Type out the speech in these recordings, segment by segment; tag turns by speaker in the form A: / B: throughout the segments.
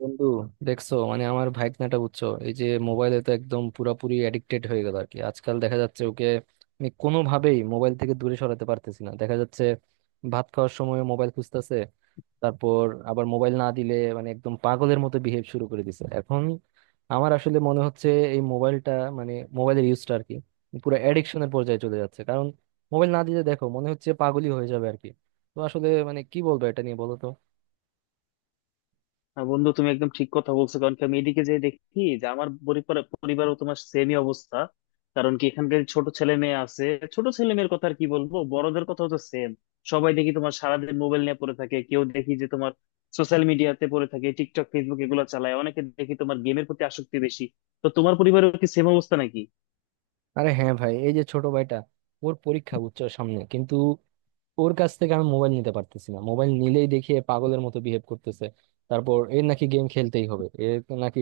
A: বন্ধু, দেখছো মানে আমার ভাইকনাটা বুঝছো, এই যে মোবাইলে তো একদম পুরাপুরি অ্যাডিক্টেড হয়ে গেল আর কি আজকাল, দেখা যাচ্ছে ওকে আমি কোনোভাবেই মোবাইল থেকে দূরে সরাতে পারতেছি না। দেখা যাচ্ছে ভাত খাওয়ার সময় মোবাইল খুঁজতেছে। তারপর আবার মোবাইল না দিলে মানে একদম পাগলের মতো বিহেভ শুরু করে দিছে এখন। আমার আসলে মনে হচ্ছে এই মোবাইলটা মানে মোবাইলের ইউজটা আর কি পুরো অ্যাডিকশনের পর্যায়ে চলে যাচ্ছে, কারণ মোবাইল না দিলে দেখো মনে হচ্ছে পাগলই হয়ে যাবে আর কি। তো আসলে মানে কি বলবো এটা নিয়ে, বলো তো।
B: না বন্ধু, তুমি একদম ঠিক কথা বলছো। কারণ কি, আমি এদিকে যে দেখি যে আমার পরিবারও তোমার সেমই অবস্থা। কারণ কি, এখানকার ছোট ছেলে মেয়ে আছে। ছোট ছেলে মেয়ের কথা আর কি বলবো, বড়দের কথাও তো সেম। সবাই দেখি তোমার সারাদিন মোবাইল নিয়ে পড়ে থাকে, কেউ দেখি যে তোমার সোশ্যাল মিডিয়াতে পড়ে থাকে, টিকটক ফেসবুক এগুলো চালায়, অনেকে দেখি তোমার গেমের প্রতি আসক্তি বেশি। তো তোমার পরিবারেও কি সেম অবস্থা নাকি?
A: আরে হ্যাঁ ভাই, এই যে ছোট ভাইটা, ওর পরীক্ষা বুঝছো সামনে, কিন্তু ওর কাছ থেকে আমি মোবাইল নিতে পারতেছি না, মোবাইল নিলেই দেখি এ পাগলের মতো বিহেভ করতেছে। তারপর এর নাকি গেম খেলতেই হবে, এর নাকি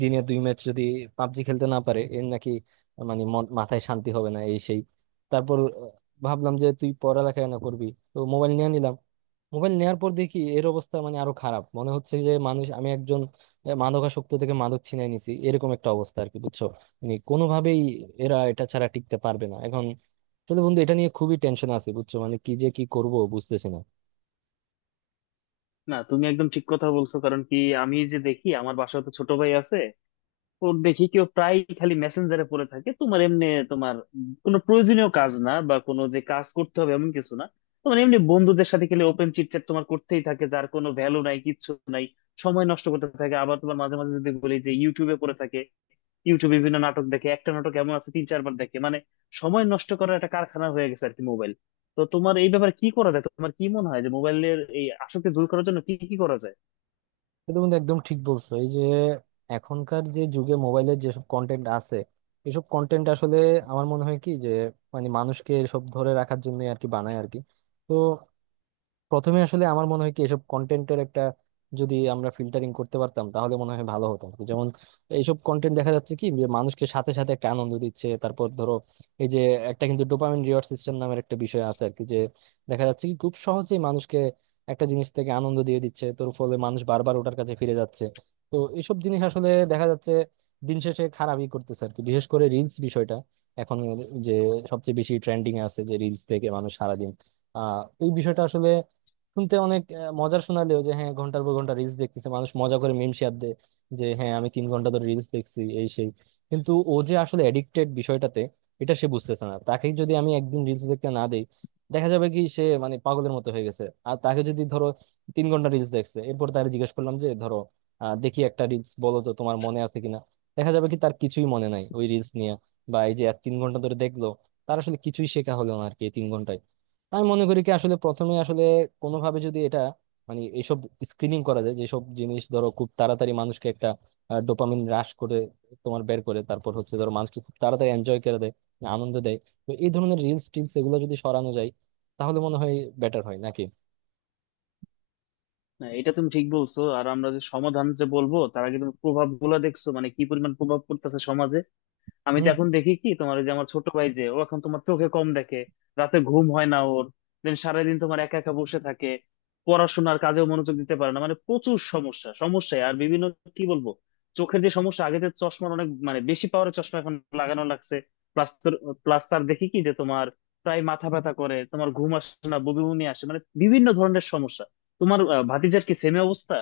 A: দিনে দুই ম্যাচ যদি পাবজি খেলতে না পারে এর নাকি মানে মাথায় শান্তি হবে না এই সেই। তারপর ভাবলাম যে তুই পড়ালেখা না করবি তো মোবাইল নিয়ে নিলাম। মোবাইল নেওয়ার পর দেখি এর অবস্থা মানে আরো খারাপ, মনে হচ্ছে যে মানুষ আমি একজন মাদকাসক্ত থেকে মাদক ছিনাই নিছি, এরকম একটা অবস্থা আর কি, বুঝছো। মানে কোনোভাবেই এরা এটা ছাড়া টিকতে পারবে না এখন। আসলে বন্ধু এটা নিয়ে খুবই টেনশন আছে বুঝছো, মানে কি যে কি করব বুঝতেছি না।
B: না, তুমি একদম ঠিক কথা বলছো। কারণ কি, আমি যে দেখি আমার বাসায় তো ছোট ভাই আছে। তো দেখি কেউ প্রায় খালি মেসেঞ্জারে পড়ে থাকে, তোমার এমনি, তোমার কোনো প্রয়োজনীয় কাজ না বা কোনো যে কাজ করতে হবে এমন কিছু না, তোমার এমনি বন্ধুদের সাথে খেলে ওপেন চিটচ্যাট তোমার করতেই থাকে, যার কোনো ভ্যালু নাই, কিচ্ছু নাই। সময় নষ্ট করতে থাকে। আবার তোমার মাঝে মাঝে যদি বলি, যে ইউটিউবে পড়ে থাকে, ইউটিউবে বিভিন্ন নাটক দেখে, একটা নাটক এমন আছে 3-4 বার দেখে, মানে সময় নষ্ট করার একটা কারখানা হয়ে গেছে আর কি মোবাইল। তো তোমার এই ব্যাপারে কি করা যায়? তোমার কি মনে হয় যে মোবাইলের এই আসক্তি দূর করার জন্য কি কি করা যায়?
A: কিন্তু বন্ধু একদম ঠিক বলছো, এই যে এখনকার যে যুগে মোবাইলের যেসব কন্টেন্ট আছে এসব কন্টেন্ট আসলে আমার মনে হয় কি যে মানে মানুষকে সব ধরে রাখার জন্য আর কি বানায় আর কি। তো প্রথমে আসলে আমার মনে হয় কি এসব কন্টেন্টের একটা যদি আমরা ফিল্টারিং করতে পারতাম তাহলে মনে হয় ভালো হতো আর কি। যেমন এইসব কন্টেন্ট দেখা যাচ্ছে কি যে মানুষকে সাথে সাথে একটা আনন্দ দিচ্ছে। তারপর ধরো এই যে একটা কিন্তু ডোপামিন রিওয়ার্ড সিস্টেম নামের একটা বিষয় আছে আর কি, যে দেখা যাচ্ছে কি খুব সহজেই মানুষকে একটা জিনিস থেকে আনন্দ দিয়ে দিচ্ছে, তোর ফলে মানুষ বারবার ওটার কাছে ফিরে যাচ্ছে। তো এইসব জিনিস আসলে দেখা যাচ্ছে দিন শেষে খারাপই করতেছে আর কি, বিশেষ করে রিলস বিষয়টা এখন যে সবচেয়ে বেশি ট্রেন্ডিং এ আছে, যে রিলস থেকে মানুষ সারাদিন আহ এই বিষয়টা আসলে শুনতে অনেক মজার শোনালেও, যে হ্যাঁ ঘন্টার পর ঘন্টা রিলস দেখতেছে মানুষ, মজা করে মিম শেয়ার দেয় যে হ্যাঁ আমি 3 ঘন্টা ধরে রিলস দেখছি এই সেই, কিন্তু ও যে আসলে এডিক্টেড বিষয়টাতে এটা সে বুঝতেছে না। তাকে যদি আমি একদিন রিলস দেখতে না দেই দেখা যাবে কি সে মানে পাগলের মতো হয়ে গেছে। আর তাকে যদি ধরো 3 ঘন্টা রিলস দেখছে এরপর তাকে জিজ্ঞেস করলাম যে ধরো দেখি একটা রিলস বলো তো তোমার মনে আছে কিনা, দেখা যাবে কি তার কিছুই মনে নাই ওই রিলস নিয়ে। বা এই যে 3 ঘন্টা ধরে দেখলো, তার আসলে কিছুই শেখা হলো না আর কি এই 3 ঘন্টায়। আমি মনে করি কি আসলে প্রথমে আসলে কোনোভাবে যদি এটা মানে এইসব স্ক্রিনিং করা যায়, যেসব জিনিস ধরো খুব তাড়াতাড়ি মানুষকে একটা ডোপামিন হ্রাস করে তোমার বের করে, তারপর হচ্ছে ধরো মানুষকে খুব তাড়াতাড়ি এনজয় করে দেয় মানে আনন্দ দেয়, তো এই ধরনের রিলস টিলস এগুলো যদি সরানো যায় তাহলে মনে হয় বেটার হয় নাকি।
B: না, এটা তুমি ঠিক বলছো। আর আমরা যে সমাধান যে বলবো তার আগে তুমি প্রভাব গুলা দেখছো, মানে কি পরিমাণ প্রভাব পড়তেছে সমাজে। আমি তো এখন দেখি কি, তোমার ওই যে আমার ছোট ভাই যে ও, এখন তোমার চোখে কম দেখে, রাতে ঘুম হয় না ওর, দেন সারাদিন তোমার একা একা বসে থাকে, পড়াশোনার কাজেও মনোযোগ দিতে পারে না, মানে প্রচুর সমস্যা সমস্যায়। আর বিভিন্ন কি বলবো, চোখের যে সমস্যা, আগে তো চশমার অনেক মানে বেশি পাওয়ারের চশমা এখন লাগানো লাগছে। প্লাস প্লাস তার দেখি কি যে তোমার প্রায় মাথা ব্যথা করে, তোমার ঘুম আসে না, বমি বমি আসে, মানে বিভিন্ন ধরনের সমস্যা। তোমার ভাতিজার কি সেমই অবস্থা?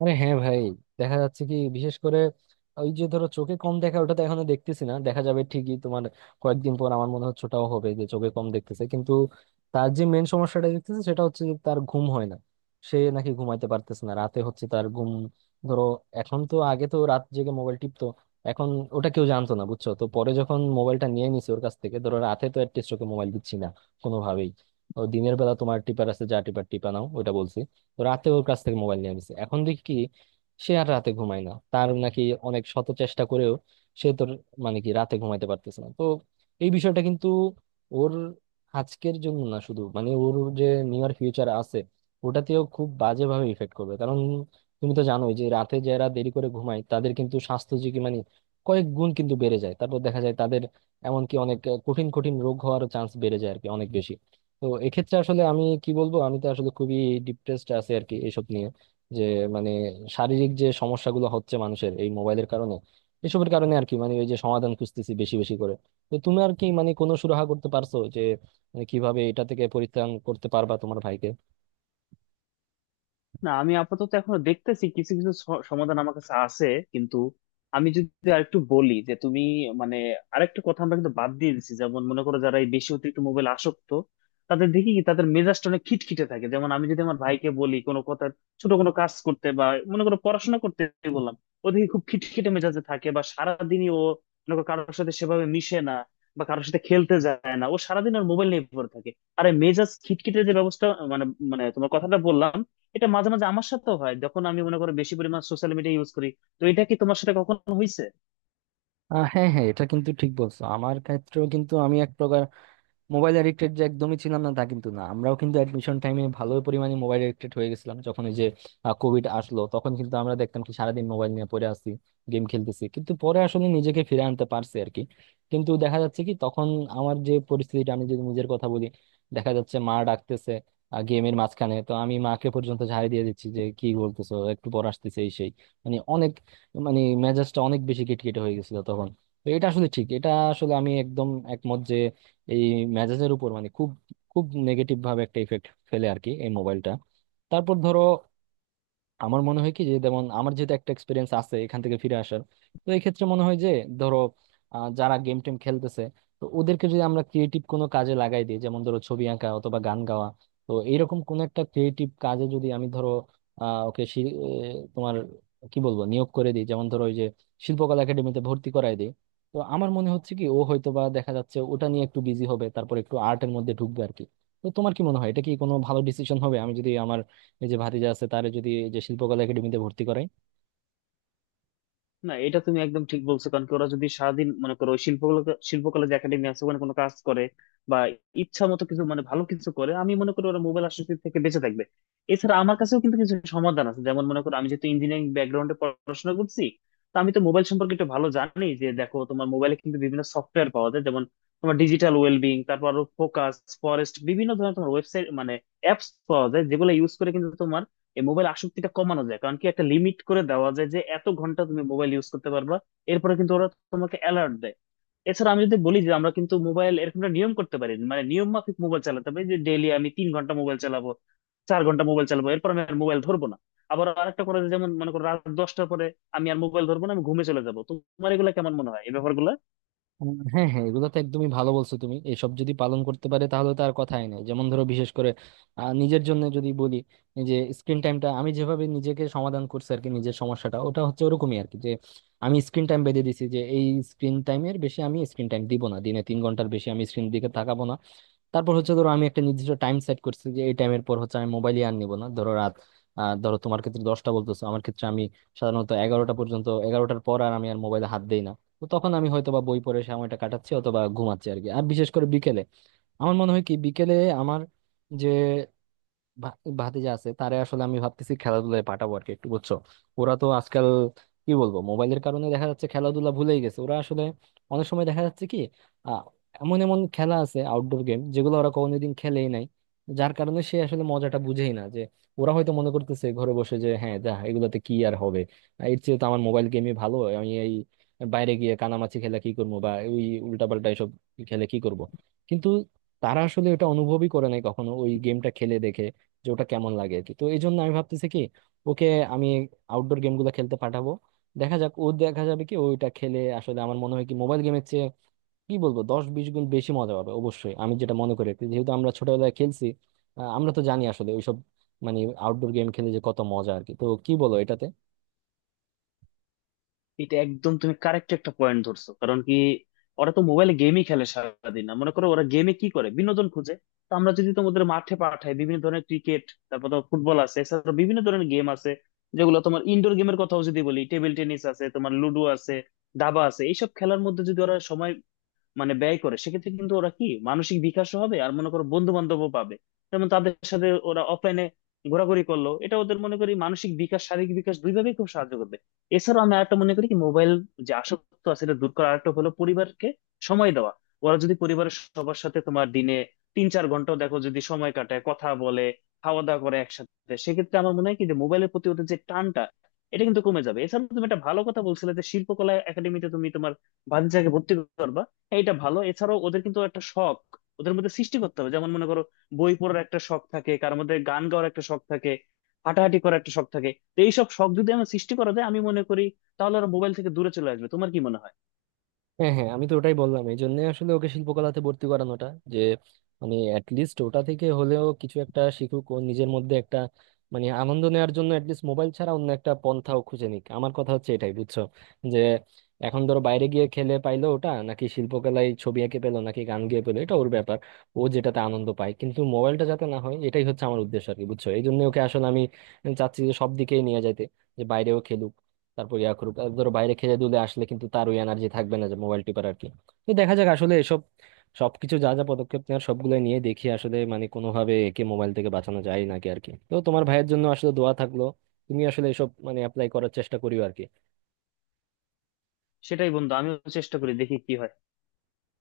A: আরে হ্যাঁ ভাই, দেখা যাচ্ছে কি বিশেষ করে ওই যে ধরো চোখে কম দেখা ওটা তো এখনো দেখতেছি না, দেখা যাবে ঠিকই তোমার কয়েকদিন পর, আমার মনে হচ্ছে ওটাও হবে যে চোখে কম দেখতেছে। কিন্তু তার যে মেন সমস্যাটা দেখতেছে সেটা হচ্ছে যে তার ঘুম হয় না, সে নাকি ঘুমাইতে পারতেছে না রাতে, হচ্ছে তার ঘুম ধরো এখন তো, আগে তো রাত জেগে মোবাইল টিপতো এখন, ওটা কেউ জানতো না বুঝছো, তো পরে যখন মোবাইলটা নিয়ে নিছে ওর কাছ থেকে ধরো রাতে, তো অ্যাটলিস্ট ওকে মোবাইল দিচ্ছি না কোনোভাবেই, ও দিনের বেলা তোমার টিপার আছে যা টিপার টিপা নাও ওটা বলছি। তো রাতে ওর কাছ থেকে মোবাইল নিয়ে নিছে এখন দেখি কি সে আর রাতে ঘুমায় না, তার নাকি অনেক শত চেষ্টা করেও সে তোর মানে কি রাতে ঘুমাইতে পারতেছে না। তো এই বিষয়টা কিন্তু ওর আজকের জন্য না শুধু, মানে ওর যে নিয়ার ফিউচার আছে ওটাতেও খুব বাজেভাবে ইফেক্ট করবে, কারণ তুমি তো জানোই যে রাতে যারা দেরি করে ঘুমায় তাদের কিন্তু স্বাস্থ্য ঝুঁকি মানে কয়েক গুণ কিন্তু বেড়ে যায়। তারপর দেখা যায় তাদের এমনকি অনেক কঠিন কঠিন রোগ হওয়ার চান্স বেড়ে যায় আর কি অনেক বেশি। তো এক্ষেত্রে আসলে আমি কি বলবো, আমি তো আসলে খুবই ডিপ্রেসড আছি আর কি এইসব নিয়ে, যে মানে শারীরিক যে সমস্যাগুলো হচ্ছে মানুষের এই মোবাইলের কারণে এসবের কারণে আর কি, মানে ওই যে সমাধান খুঁজতেছি বেশি বেশি করে। তো তুমি আর কি মানে কোনো সুরাহা করতে পারছো যে মানে কিভাবে এটা থেকে পরিত্রাণ করতে পারবা তোমার ভাইকে।
B: না, আমি আপাতত এখনো দেখতেছি কিছু কিছু সমাধান আমার কাছে আছে। কিন্তু আমি যদি আরেকটু বলি যে তুমি, মানে আরেকটা কথা আমরা কিন্তু বাদ দিয়ে দিছি। যেমন মনে করো, যারা এই বেশি অতিরিক্ত মোবাইল আসক্ত, তাদের দেখি কি তাদের মেজাজটা অনেক খিটখিটে থাকে। যেমন আমি যদি আমার ভাইকে বলি কোনো কথা, ছোট কোনো কাজ করতে, বা মনে করো পড়াশোনা করতে বললাম, ও দেখি খুব খিটখিটে মেজাজে থাকে। বা সারাদিনই ও, মনে করো, কারোর সাথে সেভাবে মিশে না, বা কারোর সাথে খেলতে যায় না, ও সারাদিন ওর মোবাইল নিয়ে পড়ে থাকে। আরে মেজাজ খিটখিটে যে ব্যবস্থা, মানে, মানে তোমার কথাটা বললাম। এটা মাঝে মাঝে আমার সাথেও হয়, যখন আমি মনে করো বেশি পরিমাণ সোশ্যাল মিডিয়া ইউজ করি। তো এটা কি তোমার সাথে কখনো হয়েছে?
A: হ্যাঁ হ্যাঁ এটা কিন্তু ঠিক বলছো, আমার ক্ষেত্রেও কিন্তু আমি মোবাইল এডিক্টেড যে একদমই ছিলাম না তা কিন্তু না, আমরাও কিন্তু অ্যাডমিশন টাইমে ভালো পরিমাণে মোবাইল এডিক্টেড হয়ে গেছিলাম, যখন ওই যে কোভিড আসলো তখন কিন্তু আমরা দেখতাম কি সারাদিন মোবাইল নিয়ে পড়ে আছি গেম খেলতেছি, কিন্তু পরে আসলে নিজেকে ফিরে আনতে পারছি আর কি। কিন্তু দেখা যাচ্ছে কি তখন আমার যে পরিস্থিতিটা, আমি যদি নিজের কথা বলি, দেখা যাচ্ছে মা ডাকতেছে গেমের মাঝখানে, তো আমি মাকে পর্যন্ত ঝাড়ি দিয়ে দিচ্ছি যে কি বলতেছো একটু পর আসতেছে এই সেই। মানে অনেক মানে মেজাজটা অনেক বেশি খিটখিটে হয়ে গেছিল তখন। তো এটা আসলে ঠিক, এটা আসলে আমি একদম একমত যে এই মেজাজের উপর মানে খুব খুব নেগেটিভ ভাবে একটা ইফেক্ট ফেলে আর কি এই মোবাইলটা। তারপর ধরো আমার মনে হয় কি যে, যেমন আমার যেহেতু একটা এক্সপিরিয়েন্স আছে এখান থেকে ফিরে আসার, তো এই ক্ষেত্রে মনে হয় যে ধরো যারা গেম টেম খেলতেছে তো ওদেরকে যদি আমরা ক্রিয়েটিভ কোনো কাজে লাগাই দিই, যেমন ধরো ছবি আঁকা অথবা গান গাওয়া, তো এইরকম কোনো একটা ক্রিয়েটিভ কাজে যদি আমি ধরো ওকে তোমার কি বলবো নিয়োগ করে দিই, যেমন ধরো ওই যে শিল্পকলা একাডেমিতে ভর্তি করায় দিই, তো আমার মনে হচ্ছে কি ও হয়তো বা দেখা যাচ্ছে ওটা নিয়ে একটু বিজি হবে, তারপর একটু আর্টের মধ্যে ঢুকবে আর কি। তো তোমার কি মনে হয় এটা কি কোনো ভালো ডিসিশন হবে, আমি যদি আমার এই যে ভাতিজা আছে তারে যদি এই যে শিল্পকলা একাডেমিতে ভর্তি করাই।
B: না, এটা তুমি একদম ঠিক বলছো। কারণ কি, ওরা যদি সারাদিন মনে করো ওই শিল্পকলা শিল্পকলা যে একাডেমি আছে ওখানে কোনো কাজ করে, বা ইচ্ছা মতো কিছু, মানে ভালো কিছু করে, আমি মনে করি ওরা মোবাইল আসক্তি থেকে বেঁচে থাকবে। এছাড়া আমার কাছেও কিন্তু কিছু সমাধান আছে। যেমন মনে করো, আমি যেহেতু ইঞ্জিনিয়ারিং ব্যাকগ্রাউন্ডে পড়াশোনা করছি, তো আমি তো মোবাইল সম্পর্কে একটু ভালো জানি। যে দেখো, তোমার মোবাইলে কিন্তু বিভিন্ন সফটওয়্যার পাওয়া যায়, যেমন তোমার ডিজিটাল ওয়েলবিং, তারপর আরো ফোকাস ফরেস্ট, বিভিন্ন ধরনের তোমার ওয়েবসাইট, মানে অ্যাপস পাওয়া যায়, যেগুলো ইউজ করে কিন্তু তোমার এই মোবাইল আসক্তিটা কমানো যায়। কারণ কি, একটা লিমিট করে দেওয়া যায় যে এত ঘন্টা তুমি মোবাইল ইউজ করতে পারবা, এরপরে কিন্তু ওরা তোমাকে অ্যালার্ট দেয়। এছাড়া আমি যদি বলি যে আমরা কিন্তু মোবাইল এরকম একটা নিয়ম করতে পারি, মানে নিয়ম মাফিক মোবাইল চালাতে পারি যে ডেইলি আমি 3 ঘন্টা মোবাইল চালাবো, 4 ঘন্টা মোবাইল চালাবো, এরপর আমি আর মোবাইল ধরবো না। আবার আরেকটা করা যায়, যেমন মনে করো রাত 10টার পরে আমি আর মোবাইল ধরবো না, আমি ঘুমে চলে যাবো। তোমার এগুলো কেমন মনে হয়, এই ব্যাপারগুলো?
A: হ্যাঁ হ্যাঁ এগুলো তো একদমই ভালো বলছো তুমি, এসব যদি পালন করতে পারে তাহলে তো আর কথাই নাই। যেমন ধরো বিশেষ করে নিজের জন্য যদি বলি এই যে স্ক্রিন টাইমটা, আমি যেভাবে নিজেকে সমাধান করছি আর কি নিজের সমস্যাটা ওটা হচ্ছে ওরকমই আর কি, যে আমি স্ক্রিন টাইম বেঁধে দিছি যে এই স্ক্রিন টাইমের বেশি আমি স্ক্রিন টাইম দিব না, দিনে 3 ঘন্টার বেশি আমি স্ক্রিন দিকে তাকাবো না। তারপর হচ্ছে ধরো আমি একটা নির্দিষ্ট টাইম সেট করছি যে এই টাইমের পর হচ্ছে আমি মোবাইলই আর নিব না, ধরো রাত ধরো তোমার ক্ষেত্রে 10টা বলতেছো, আমার ক্ষেত্রে আমি সাধারণত 11টা পর্যন্ত, 11টার পর আর আমি আর মোবাইলে হাত দেই না। তো তখন আমি হয়তো বা বই পড়ে সময়টা কাটাচ্ছি অথবা ঘুমাচ্ছি আর কি। আর বিশেষ করে বিকেলে আমার মনে হয় কি বিকেলে আমার যে ভা- ভাতিজা আছে তারে আসলে আমি ভাবতেছি খেলাধুলায় পাঠাবো আর কি একটু, বুঝছো। ওরা তো আজকাল কি বলবো মোবাইলের কারণে দেখা যাচ্ছে খেলাধুলা ভুলেই গেছে ওরা আসলে। অনেক সময় দেখা যাচ্ছে কি আহ, এমন এমন খেলা আছে আউটডোর গেম যেগুলো ওরা কোনোদিন খেলেই নাই, যার কারণে সে আসলে মজাটা বুঝেই না। যে ওরা হয়তো মনে করতেছে ঘরে বসে যে হ্যাঁ যা এগুলোতে কি আর হবে, এর চেয়ে তো আমার মোবাইল গেমই ভালো, আমি এই বাইরে গিয়ে কানামাছি খেলে কি করবো বা ওই উল্টাপাল্টা এসব খেলে কি করব। কিন্তু তারা আসলে এটা অনুভবই করে নাই কখনো ওই গেমটা খেলে দেখে যে ওটা কেমন লাগে আর কি। তো এই জন্য আমি ভাবতেছি কি ওকে আমি আউটডোর গেমগুলো খেলতে পাঠাবো, দেখা যাক ও দেখা যাবে কি ওইটা খেলে আসলে। আমার মনে হয় কি মোবাইল গেমের চেয়ে কি বলবো দশ বিশ গুণ বেশি মজা পাবে অবশ্যই, আমি যেটা মনে করি আর কি। যেহেতু আমরা ছোটবেলায় খেলছি, আমরা তো জানি আসলে ওইসব মানে আউটডোর গেম খেলে যে কত মজা আর কি, তো কি বলো এটাতে।
B: এটা একদম তুমি কারেক্ট একটা পয়েন্ট ধরছো। কারণ কি, ওরা তো মোবাইলে গেমই খেলে সারাদিন, না মনে করো ওরা গেমে কি করে বিনোদন খুঁজে। তো আমরা যদি তোমাদের মাঠে পাঠাই, বিভিন্ন ধরনের ক্রিকেট, তারপর তোমার ফুটবল আছে, এছাড়া বিভিন্ন ধরনের গেম আছে, যেগুলো তোমার ইনডোর গেমের কথাও যদি বলি, টেবিল টেনিস আছে, তোমার লুডো আছে, দাবা আছে, এইসব খেলার মধ্যে যদি ওরা সময়, মানে ব্যয় করে, সেক্ষেত্রে কিন্তু ওরা কি মানসিক বিকাশও হবে, আর মনে করো বন্ধু বান্ধবও পাবে। যেমন তাদের সাথে ওরা অফলাইনে ঘোরাঘুরি করলো, এটা ওদের মনে করি মানসিক বিকাশ শারীরিক বিকাশ দুইভাবেই খুব সাহায্য করবে। এছাড়াও আমি আরেকটা মনে করি কি, মোবাইল যে আসক্ত আছে এটা দূর করার আরেকটা হলো পরিবারকে সময় দেওয়া। ওরা যদি পরিবারের সবার সাথে তোমার দিনে 3-4 ঘন্টাও দেখো যদি সময় কাটায়, কথা বলে, খাওয়া দাওয়া করে একসাথে, সেক্ষেত্রে আমার মনে হয় কি যে মোবাইলের প্রতি ওদের যে টানটা এটা কিন্তু কমে যাবে। এছাড়া তুমি একটা ভালো কথা বলছিলে যে শিল্পকলা একাডেমিতে তুমি তোমার ভাতিজাকে ভর্তি করবা, এটা ভালো। এছাড়াও ওদের কিন্তু একটা শখ ওদের মধ্যে সৃষ্টি করতে হবে। যেমন মনে করো, বই পড়ার একটা শখ থাকে কার মধ্যে, গান গাওয়ার একটা শখ থাকে, হাঁটাহাঁটি করার একটা শখ থাকে। তো এইসব শখ যদি আমরা সৃষ্টি করা যায়, আমি মনে করি তাহলে ওরা মোবাইল থেকে দূরে চলে আসবে। তোমার কি মনে হয়?
A: হ্যাঁ হ্যাঁ আমি তো ওটাই বললাম, এই জন্য আসলে ওকে শিল্পকলাতে ভর্তি করানোটা, যে মানে অ্যাটলিস্ট ওটা থেকে হলেও কিছু একটা শিখুক, ও নিজের মধ্যে একটা মানে আনন্দ নেওয়ার জন্য অ্যাটলিস্ট মোবাইল ছাড়া অন্য একটা পন্থাও খুঁজে নিক, আমার কথা হচ্ছে এটাই বুঝছো। যে এখন ধরো বাইরে গিয়ে খেলে পাইলো ওটা, নাকি শিল্পকলায় ছবি এঁকে পেলো নাকি গান গেয়ে পেলো এটা ওর ব্যাপার। ও যেটাতে আনন্দ পায় কিন্তু মোবাইলটা যাতে না হয় এটাই হচ্ছে আমার উদ্দেশ্য আর কি, বুঝছো। এই জন্য ওকে আসলে আমি চাচ্ছি যে সব দিকেই নিয়ে যাইতে, যে বাইরেও খেলুক তারপর ইয়া করুক, আর ধরো বাইরে খেলে দুলে আসলে কিন্তু তার ওই এনার্জি থাকবে না যে মোবাইল টিপার আর কি। তো দেখা যাক আসলে এসব সবকিছু যা যা পদক্ষেপ নেওয়ার সবগুলো নিয়ে দেখি আসলে মানে কোনোভাবে একে মোবাইল থেকে বাঁচানো যায় নাকি আর কি। তো তোমার ভাইয়ের জন্য আসলে দোয়া থাকলো, তুমি আসলে এসব মানে অ্যাপ্লাই করার চেষ্টা করিও আর কি।
B: সেটাই বন্ধু, আমিও চেষ্টা করি, দেখি কি হয়।